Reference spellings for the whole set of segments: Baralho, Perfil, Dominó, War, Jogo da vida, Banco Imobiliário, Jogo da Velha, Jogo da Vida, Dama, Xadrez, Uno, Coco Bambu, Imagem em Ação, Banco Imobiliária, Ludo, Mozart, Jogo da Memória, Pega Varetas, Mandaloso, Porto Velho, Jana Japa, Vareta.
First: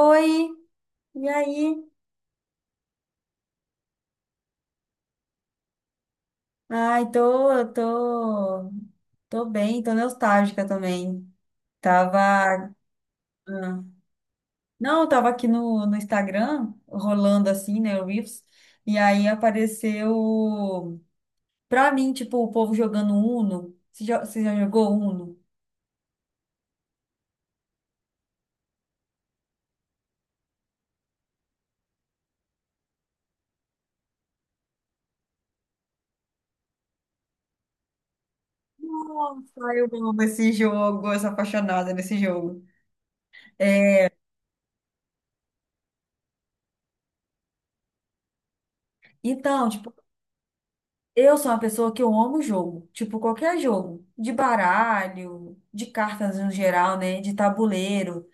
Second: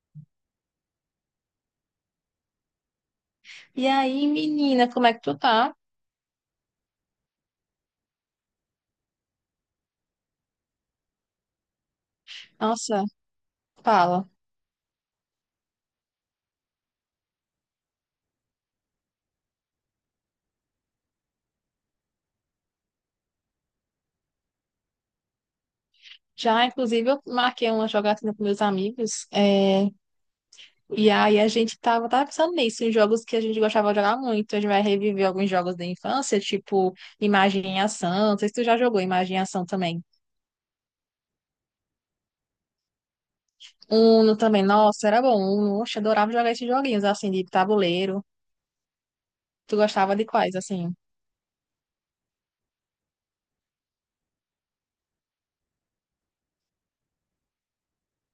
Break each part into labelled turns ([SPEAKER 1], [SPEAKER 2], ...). [SPEAKER 1] Oi, e aí?
[SPEAKER 2] E aí, menina, como é que tu tá?
[SPEAKER 1] Ai, tô bem, tô nostálgica também. Tava,
[SPEAKER 2] Nossa,
[SPEAKER 1] ah,
[SPEAKER 2] fala.
[SPEAKER 1] não, eu tava aqui no Instagram, rolando assim, né, o Reels, e aí apareceu, pra mim, tipo, o povo jogando Uno. Você já jogou Uno?
[SPEAKER 2] Já, inclusive, eu marquei uma jogatina com meus amigos. E aí a gente tava pensando nisso, em jogos que a gente gostava de jogar muito. A gente vai reviver alguns jogos da infância, tipo Imagem em Ação. Não sei se tu já jogou Imagem em
[SPEAKER 1] Nossa,
[SPEAKER 2] Ação
[SPEAKER 1] eu
[SPEAKER 2] também.
[SPEAKER 1] amo esse jogo, eu sou apaixonada nesse jogo.
[SPEAKER 2] Uno também, nossa, era bom. Uno, oxe, adorava jogar esses joguinhos, assim, de tabuleiro.
[SPEAKER 1] Então,
[SPEAKER 2] Tu
[SPEAKER 1] tipo,
[SPEAKER 2] gostava de quais, assim?
[SPEAKER 1] eu sou uma pessoa que eu amo jogo, tipo qualquer jogo, de baralho, de cartas no geral, né, de tabuleiro,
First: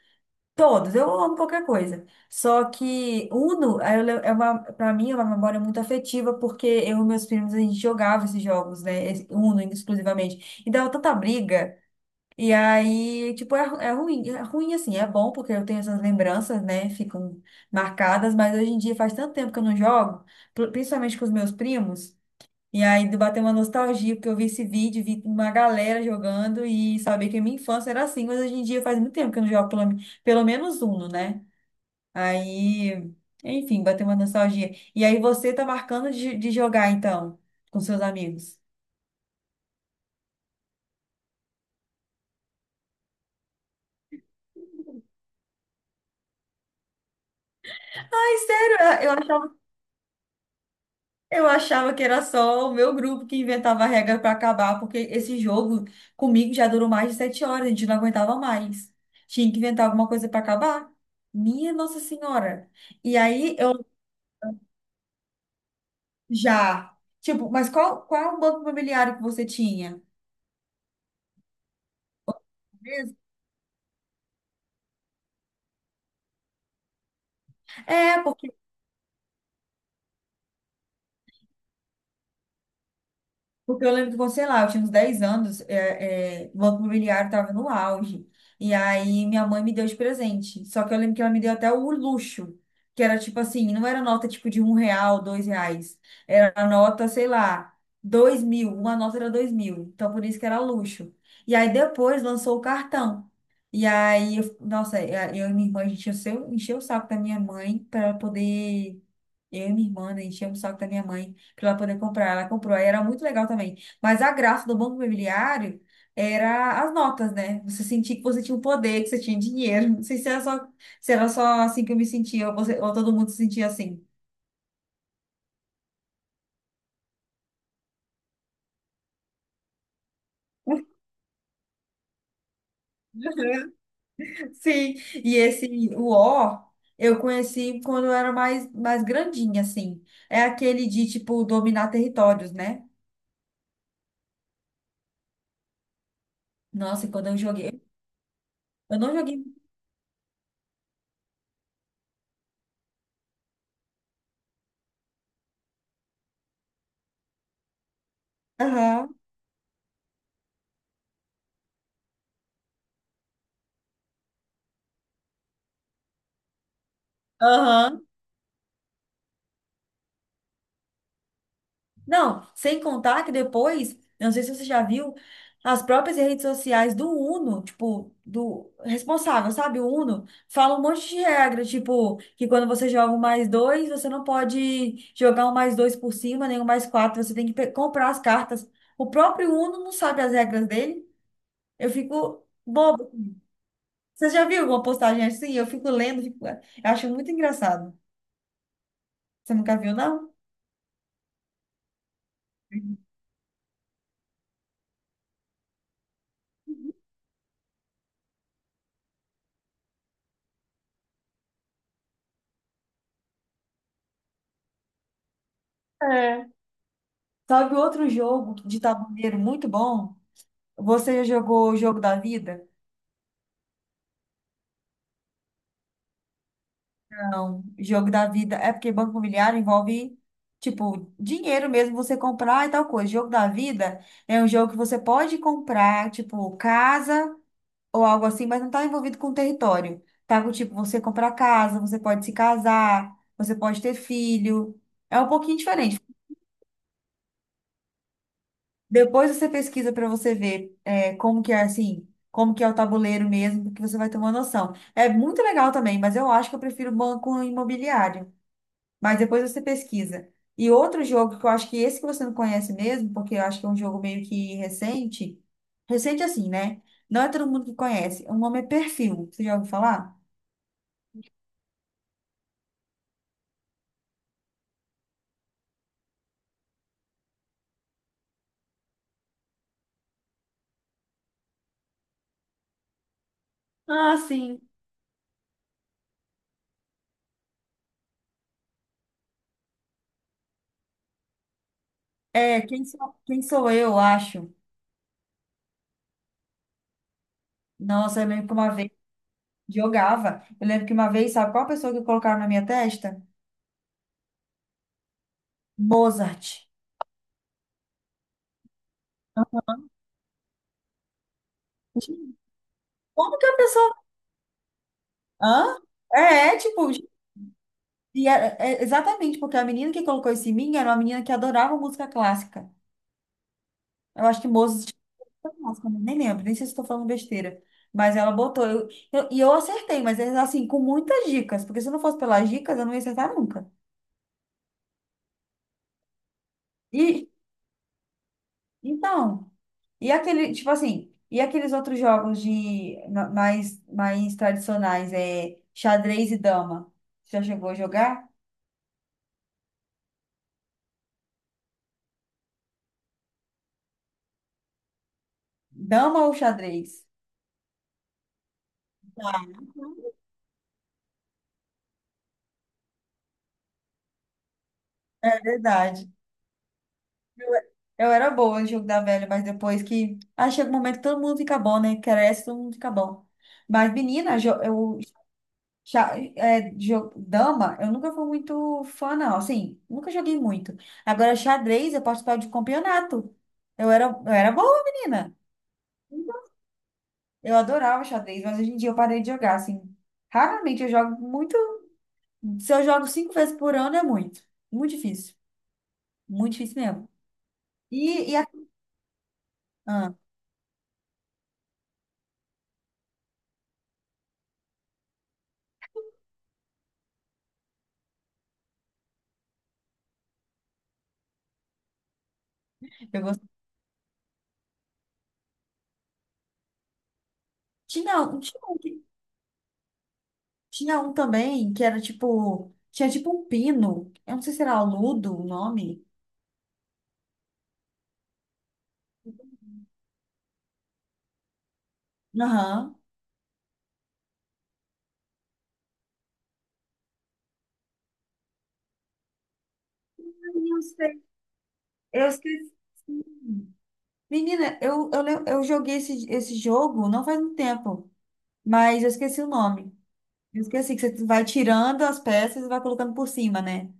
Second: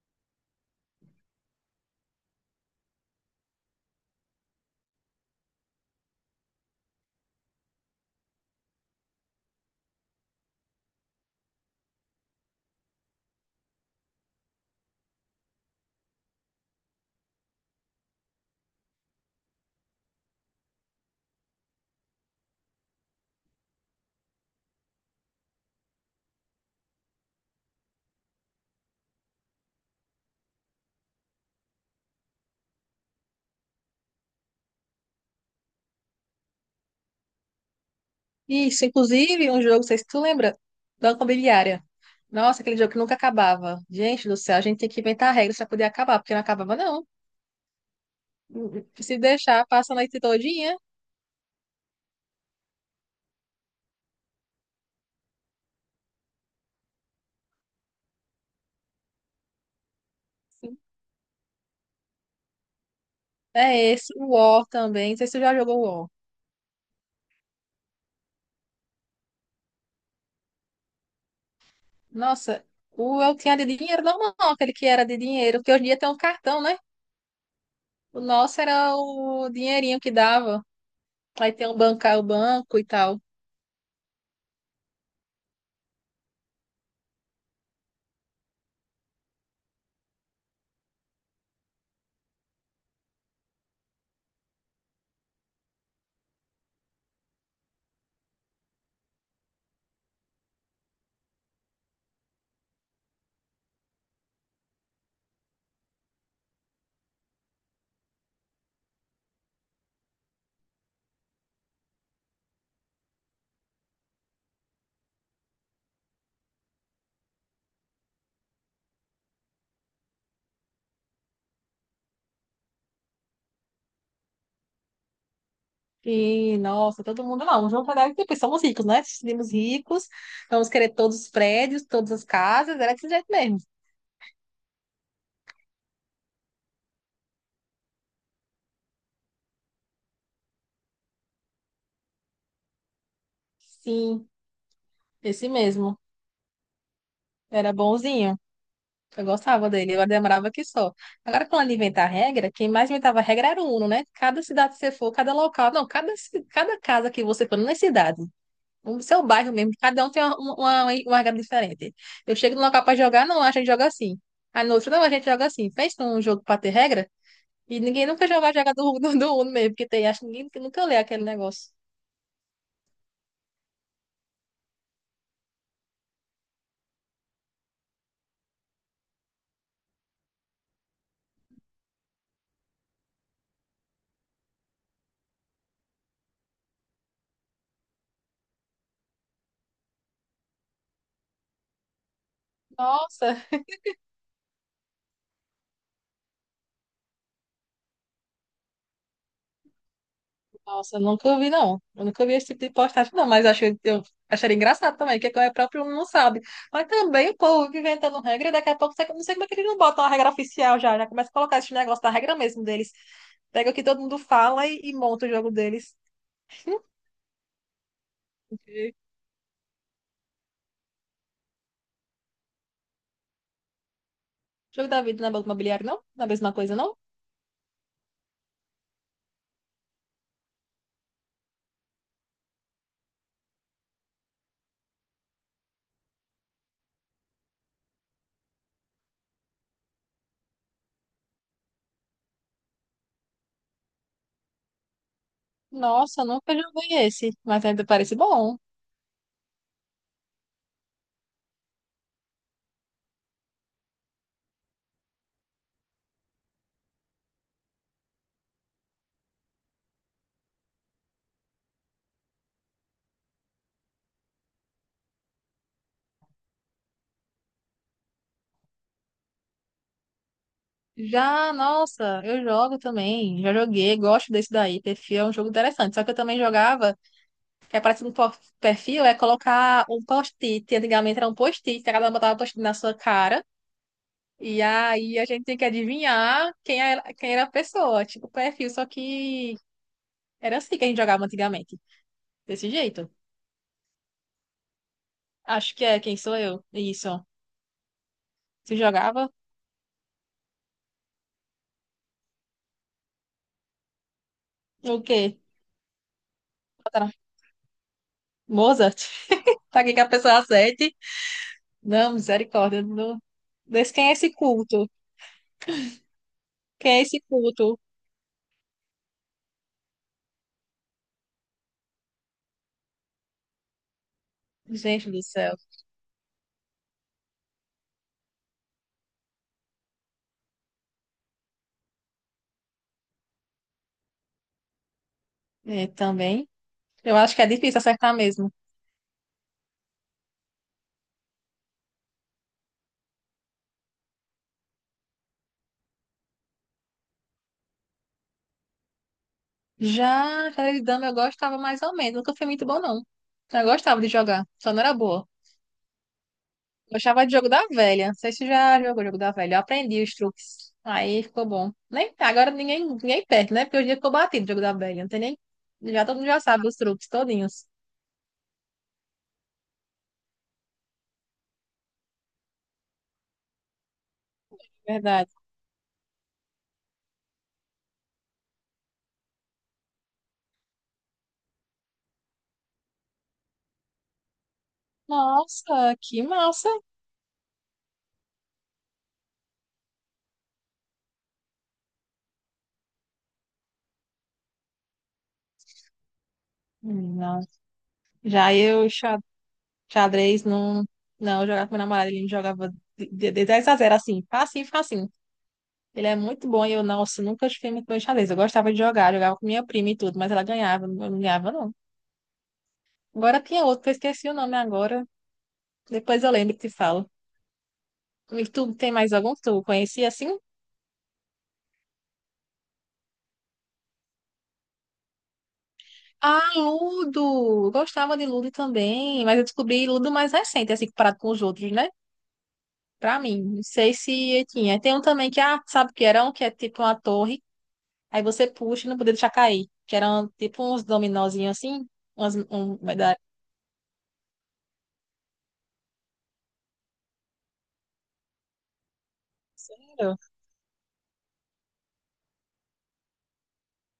[SPEAKER 1] todos, eu amo qualquer coisa. Só que Uno aí eu le- é uma, para mim é uma memória muito afetiva porque eu e meus primos a gente jogava esses jogos, né, esse Uno exclusivamente. E dava tanta briga. E aí, tipo, é ruim assim, é bom porque eu tenho essas lembranças, né, ficam marcadas, mas hoje em dia faz tanto tempo que eu não jogo, principalmente com os meus primos. E aí bateu uma nostalgia, porque eu vi esse vídeo, vi uma galera jogando e sabia que a minha infância era assim, mas hoje em dia faz muito tempo que eu não jogo pelo, pelo menos Uno, né? Aí, enfim, bateu uma nostalgia. E aí você tá marcando de jogar, então, com seus amigos.
[SPEAKER 2] Isso, inclusive, um jogo, não sei se tu lembra, Banco Imobiliária. Nossa, aquele jogo que nunca acabava. Gente do céu, a gente tem que inventar regras para poder acabar, porque não acabava, não.
[SPEAKER 1] Ai, sério,
[SPEAKER 2] Se deixar, passa a noite todinha.
[SPEAKER 1] eu achava que era só o meu grupo que inventava a regra pra acabar, porque esse jogo comigo já durou mais de 7 horas, a gente não aguentava mais. Tinha que inventar alguma coisa pra acabar. Minha Nossa Senhora. E aí eu.
[SPEAKER 2] É esse, o War também. Não sei se tu já jogou o War.
[SPEAKER 1] Já. Tipo, mas qual é o banco imobiliário que você tinha?
[SPEAKER 2] Nossa,
[SPEAKER 1] Mesmo?
[SPEAKER 2] o eu tinha de dinheiro normal, aquele que era de dinheiro, porque hoje em dia tem um cartão, né?
[SPEAKER 1] É.
[SPEAKER 2] O nosso era o dinheirinho que dava. Aí tem um banco, o banco e tal.
[SPEAKER 1] Porque eu lembro que você lá, eu tinha uns 10 anos, o Banco Imobiliário estava no auge. E aí minha mãe me deu de presente. Só que eu lembro que ela me deu até o luxo, que era tipo assim, não era nota tipo de R$ 1, R$ 2. Era a nota, sei lá, 2.000. Uma nota era 2.000. Então por isso que era luxo. E aí depois lançou o cartão. E aí, nossa, é, eu e minha irmã, a gente encheu, encheu o saco da minha mãe para poder eu e minha irmã, né, enchemos o saco da minha mãe para ela poder comprar. Ela comprou, aí era muito legal também. Mas a graça do Banco Imobiliário era as notas, né? Você sentia que você tinha um poder, que você tinha dinheiro. Não sei se era só assim que eu me sentia, ou ou todo mundo se sentia assim.
[SPEAKER 2] E, nossa, todo mundo, não, vamos pagar, depois somos ricos, né? Seremos ricos, vamos querer todos os prédios, todas as casas, era desse jeito mesmo.
[SPEAKER 1] Sim, e esse o O eu conheci quando eu era mais grandinha, assim. É aquele de, tipo, dominar territórios, né?
[SPEAKER 2] Sim, esse mesmo,
[SPEAKER 1] Nossa, e quando eu
[SPEAKER 2] era
[SPEAKER 1] joguei.
[SPEAKER 2] bonzinho,
[SPEAKER 1] Eu não
[SPEAKER 2] eu
[SPEAKER 1] joguei.
[SPEAKER 2] gostava dele, eu demorava aqui só. Agora, quando ele inventar regra, quem mais inventava regra era o Uno, né? Cada cidade que você for, cada local, não, cada, cada casa que você for, não é cidade, o
[SPEAKER 1] Aham.
[SPEAKER 2] seu bairro mesmo, cada um tem uma regra diferente. Eu chego no local para jogar, não, a gente joga assim. Aí no outro, não, a gente joga assim. Fez um jogo para ter regra? E ninguém
[SPEAKER 1] Aham.
[SPEAKER 2] nunca já vai jogar do Uno mesmo, porque tem, acho que ninguém nunca lê aquele negócio.
[SPEAKER 1] Não, sem contar que depois, eu não sei se você já viu, as próprias redes sociais do Uno, tipo, do responsável, sabe? O Uno fala um monte de regra, tipo, que quando você joga um mais dois, você não pode jogar um mais dois por cima, nem um mais quatro, você tem que comprar as cartas. O próprio Uno não sabe as regras dele. Eu fico bobo.
[SPEAKER 2] Nossa,
[SPEAKER 1] Você já viu alguma postagem assim? Eu fico lendo, fico, eu acho muito engraçado. Você nunca viu, não?
[SPEAKER 2] nossa, eu nunca vi, não. Eu nunca vi esse tipo de postagem, não, mas eu acharia engraçado também, que é próprio não sabe. Mas também o povo fica inventando regra, e daqui a pouco você- não sei como é que eles não botam a regra oficial já, já começa a colocar esse negócio da regra mesmo deles. Pega o que todo mundo fala e monta o jogo deles.
[SPEAKER 1] É. Sabe outro jogo de
[SPEAKER 2] Ok.
[SPEAKER 1] tabuleiro muito bom? Você já jogou o jogo da vida?
[SPEAKER 2] Jogo da vida na banca imobiliária, não? Na mesma coisa, não?
[SPEAKER 1] Não. Jogo da vida é porque banco imobiliário envolve, tipo, dinheiro mesmo, você comprar e tal coisa. Jogo da vida é um jogo que você pode comprar, tipo, casa ou algo assim, mas não tá envolvido com território. Tá com, tipo, você comprar casa, você pode se casar, você pode ter filho. É um pouquinho diferente.
[SPEAKER 2] Nossa, eu nunca joguei esse, mas ainda parece bom.
[SPEAKER 1] Depois você pesquisa para você ver é, como que é assim, como que é o tabuleiro mesmo, porque você vai ter uma noção. É muito legal também, mas eu acho que eu prefiro banco imobiliário. Mas depois você pesquisa. E outro jogo que eu acho que esse que você não conhece mesmo, porque eu acho que é um jogo meio que recente, recente assim, né? Não é todo mundo que conhece. O nome é Perfil. Você já ouviu falar?
[SPEAKER 2] Já, nossa, eu jogo também. Já joguei, gosto desse daí. Perfil é um jogo interessante. Só que eu também jogava, que é parecido com perfil, é colocar um post-it. Antigamente era um post-it, cada um botava um post-it na sua cara.
[SPEAKER 1] Ah, sim.
[SPEAKER 2] E aí a gente tinha que adivinhar quem era a pessoa, tipo perfil. Só que era assim que a gente jogava antigamente.
[SPEAKER 1] É,
[SPEAKER 2] Desse jeito.
[SPEAKER 1] quem sou eu, acho.
[SPEAKER 2] Acho que é quem sou eu. Isso.
[SPEAKER 1] Nossa, eu lembro que uma
[SPEAKER 2] Se
[SPEAKER 1] vez
[SPEAKER 2] jogava,
[SPEAKER 1] jogava. Eu lembro que uma vez, sabe qual pessoa que colocaram na minha testa?
[SPEAKER 2] o quê?
[SPEAKER 1] Mozart.
[SPEAKER 2] Botaram Mozart? Pra que que a pessoa acerte? Não, misericórdia. Não,
[SPEAKER 1] Como que a pessoa.
[SPEAKER 2] desse quem é esse culto?
[SPEAKER 1] Hã? É, é,
[SPEAKER 2] Que
[SPEAKER 1] tipo.
[SPEAKER 2] é esse culto?
[SPEAKER 1] E é exatamente, porque a menina que colocou esse em mim era uma menina que adorava música clássica. Eu acho que Mozart
[SPEAKER 2] Gente do
[SPEAKER 1] era
[SPEAKER 2] céu.
[SPEAKER 1] clássico, né? Nem lembro, nem sei se estou falando besteira. Mas ela botou. E eu acertei, mas é assim, com muitas dicas, porque se não fosse pelas dicas, eu não ia acertar nunca.
[SPEAKER 2] É, também. Eu
[SPEAKER 1] E
[SPEAKER 2] acho que é difícil acertar mesmo.
[SPEAKER 1] então, e aquele, tipo assim, e aqueles outros jogos de mais tradicionais, é xadrez e dama? Você já chegou a jogar?
[SPEAKER 2] Já xadrez de dama eu gostava mais ou menos. Nunca fui muito bom, não. Eu gostava de jogar, só não era boa.
[SPEAKER 1] Dama ou xadrez?
[SPEAKER 2] Gostava de jogo da velha. Não sei se já jogou jogo da
[SPEAKER 1] Dá,
[SPEAKER 2] velha. Eu aprendi os truques. Aí ficou bom. Nem, agora ninguém perde, né? Porque hoje em dia ficou batido o jogo da velha. Não tem nem.
[SPEAKER 1] é
[SPEAKER 2] Já
[SPEAKER 1] verdade.
[SPEAKER 2] todo mundo já sabe os truques todinhos.
[SPEAKER 1] Eu era boa no jogo da velha, mas depois que. Ah, chega um momento que todo mundo fica bom, né? Cresce, todo mundo fica bom. Mas, menina, jo- eu.
[SPEAKER 2] Verdade.
[SPEAKER 1] Xa- é, jo- Dama, eu nunca fui muito fã, não. Assim, nunca joguei muito. Agora, xadrez, eu participava de campeonato. Eu era boa, menina.
[SPEAKER 2] Nossa, que massa.
[SPEAKER 1] Eu adorava xadrez, mas hoje em dia eu parei de jogar, assim. Raramente eu jogo muito. Se eu jogo cinco vezes por ano, é muito. Muito difícil. Muito difícil mesmo.
[SPEAKER 2] Nossa.
[SPEAKER 1] E
[SPEAKER 2] Já eu,
[SPEAKER 1] ah,
[SPEAKER 2] xadrez, não. Não, eu jogava com meu namorado, ele me jogava de 10-0, assim, facinho, facinho. Ele é muito bom e eu, nossa, nunca fiquei muito bom em xadrez. Eu gostava de jogar, jogava com minha prima e tudo, mas ela ganhava, eu não ganhava, não.
[SPEAKER 1] eu
[SPEAKER 2] Agora
[SPEAKER 1] gosto.
[SPEAKER 2] tinha outro, que eu esqueci o nome agora. Depois eu lembro e te falo.
[SPEAKER 1] Tinha, um-
[SPEAKER 2] E
[SPEAKER 1] tinha,
[SPEAKER 2] tu
[SPEAKER 1] um
[SPEAKER 2] tem
[SPEAKER 1] que-
[SPEAKER 2] mais algum que tu conhecia assim?
[SPEAKER 1] tinha um também que era tipo. Tinha tipo um pino. Eu não sei se era aludo o nome.
[SPEAKER 2] Ah, Ludo! Eu gostava de Ludo também, mas eu descobri Ludo mais recente, assim, comparado com os outros, né?
[SPEAKER 1] Aham.
[SPEAKER 2] Pra mim, não sei se tinha. Tem um também que, ah, sabe o que era? Um que é tipo uma torre. Aí você puxa e não podia deixar cair. Que eram
[SPEAKER 1] Ai,
[SPEAKER 2] tipo
[SPEAKER 1] eu
[SPEAKER 2] uns
[SPEAKER 1] sei.
[SPEAKER 2] dominozinhos assim.
[SPEAKER 1] Eu
[SPEAKER 2] Umas,
[SPEAKER 1] esqueci.
[SPEAKER 2] um, da
[SPEAKER 1] Menina, eu joguei esse, jogo não faz muito tempo, mas eu esqueci o nome.
[SPEAKER 2] sério?
[SPEAKER 1] Eu esqueci que você vai tirando as peças e vai colocando por cima, né?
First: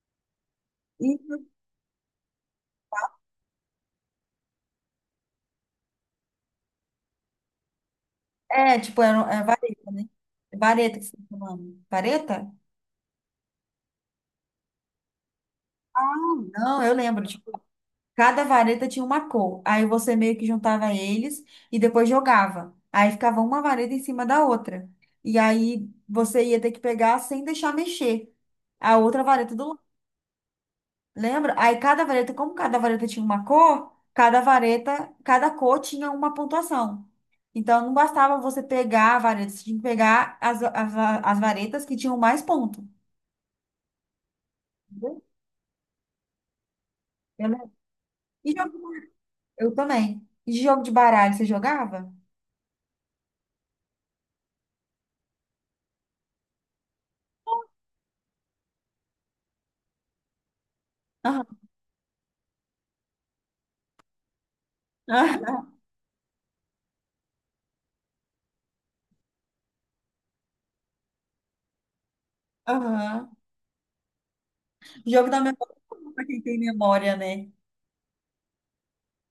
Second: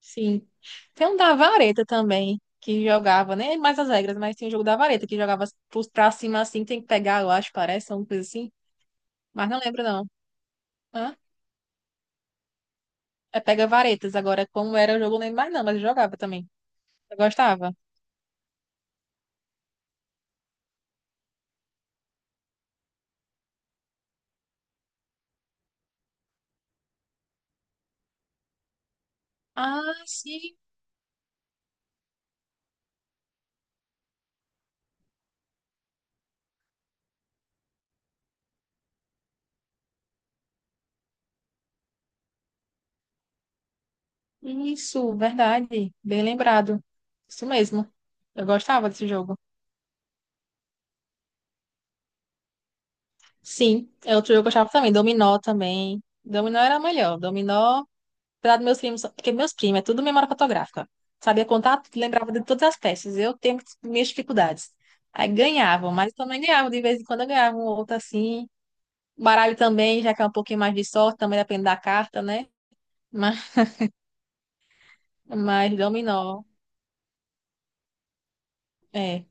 [SPEAKER 2] Sim. Tem
[SPEAKER 1] E,
[SPEAKER 2] um da vareta também, que jogava, nem mais as regras, mas tinha um jogo da vareta, que jogava pra cima assim, tem que pegar, eu acho, parece, alguma coisa assim.
[SPEAKER 1] é
[SPEAKER 2] Mas não lembro,
[SPEAKER 1] vareta,
[SPEAKER 2] não.
[SPEAKER 1] né? Vareta que você
[SPEAKER 2] Hã?
[SPEAKER 1] tá falando. Vareta?
[SPEAKER 2] É pega varetas. Agora, como era o jogo, eu não lembro mais, não, mas eu jogava também.
[SPEAKER 1] Não, eu
[SPEAKER 2] Eu
[SPEAKER 1] lembro, tipo,
[SPEAKER 2] gostava.
[SPEAKER 1] cada vareta tinha uma cor. Aí você meio que juntava eles e depois jogava. Aí ficava uma vareta em cima da outra. E aí você ia ter que pegar sem deixar mexer a outra vareta do lado.
[SPEAKER 2] Ah, sim.
[SPEAKER 1] Lembra? Aí cada vareta, como cada vareta tinha uma cor, cada vareta, cada cor tinha uma pontuação. Então não bastava você pegar a vareta, você tinha que pegar as varetas que tinham mais ponto.
[SPEAKER 2] Isso,
[SPEAKER 1] Entendeu?
[SPEAKER 2] verdade. Bem lembrado. Isso
[SPEAKER 1] Eu lembro.
[SPEAKER 2] mesmo. Eu
[SPEAKER 1] E jogo, de
[SPEAKER 2] gostava desse
[SPEAKER 1] baralho?
[SPEAKER 2] jogo.
[SPEAKER 1] Eu também. E de jogo de baralho, você jogava?
[SPEAKER 2] Sim, é outro jogo que eu gostava também. Dominó também. Dominó era melhor. Dominó, apesar dos meus primos, porque meus primos é tudo memória fotográfica. Sabia
[SPEAKER 1] Aham.
[SPEAKER 2] contar tudo, lembrava de todas as peças. Eu tenho minhas dificuldades. Aí ganhavam, mas também ganhavam. De vez em quando eu ganhava um ou outro assim. Baralho também, já que é um pouquinho mais de sorte, também depende da carta, né?
[SPEAKER 1] Aham.
[SPEAKER 2] Mas,
[SPEAKER 1] Jogo da memória,
[SPEAKER 2] mas
[SPEAKER 1] pra quem
[SPEAKER 2] dominó,
[SPEAKER 1] tem memória, né?
[SPEAKER 2] é.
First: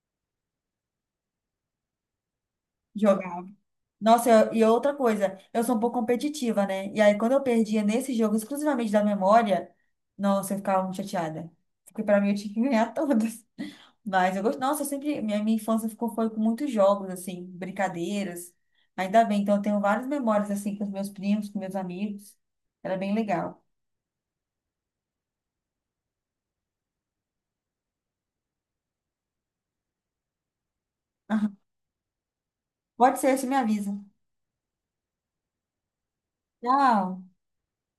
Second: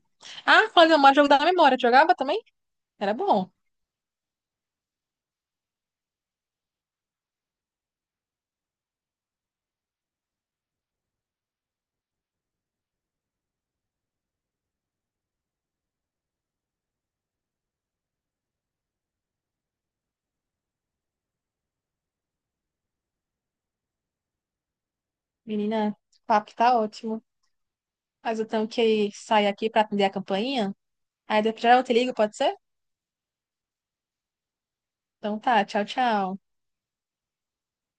[SPEAKER 2] Ah, falando de memória, jogo da memória. Tu jogava também? Era
[SPEAKER 1] Jogava.
[SPEAKER 2] bom.
[SPEAKER 1] Nossa, e outra coisa, eu sou um pouco competitiva, né? E aí, quando eu perdia nesse jogo, exclusivamente da memória, nossa, eu ficava muito chateada. Porque pra mim eu tinha que ganhar todas. Mas eu gosto. Nossa, eu sempre. Minha infância ficou, foi com muitos jogos, assim, brincadeiras. Ainda bem, então eu tenho várias memórias, assim, com os meus primos, com meus amigos. Era bem legal.
[SPEAKER 2] Menina, o papo tá ótimo. Mas eu tenho que sair aqui para atender a campainha. Aí depois eu te ligo, pode ser?
[SPEAKER 1] Pode ser, você me avisa.
[SPEAKER 2] Então tá, tchau, tchau.
[SPEAKER 1] Tchau.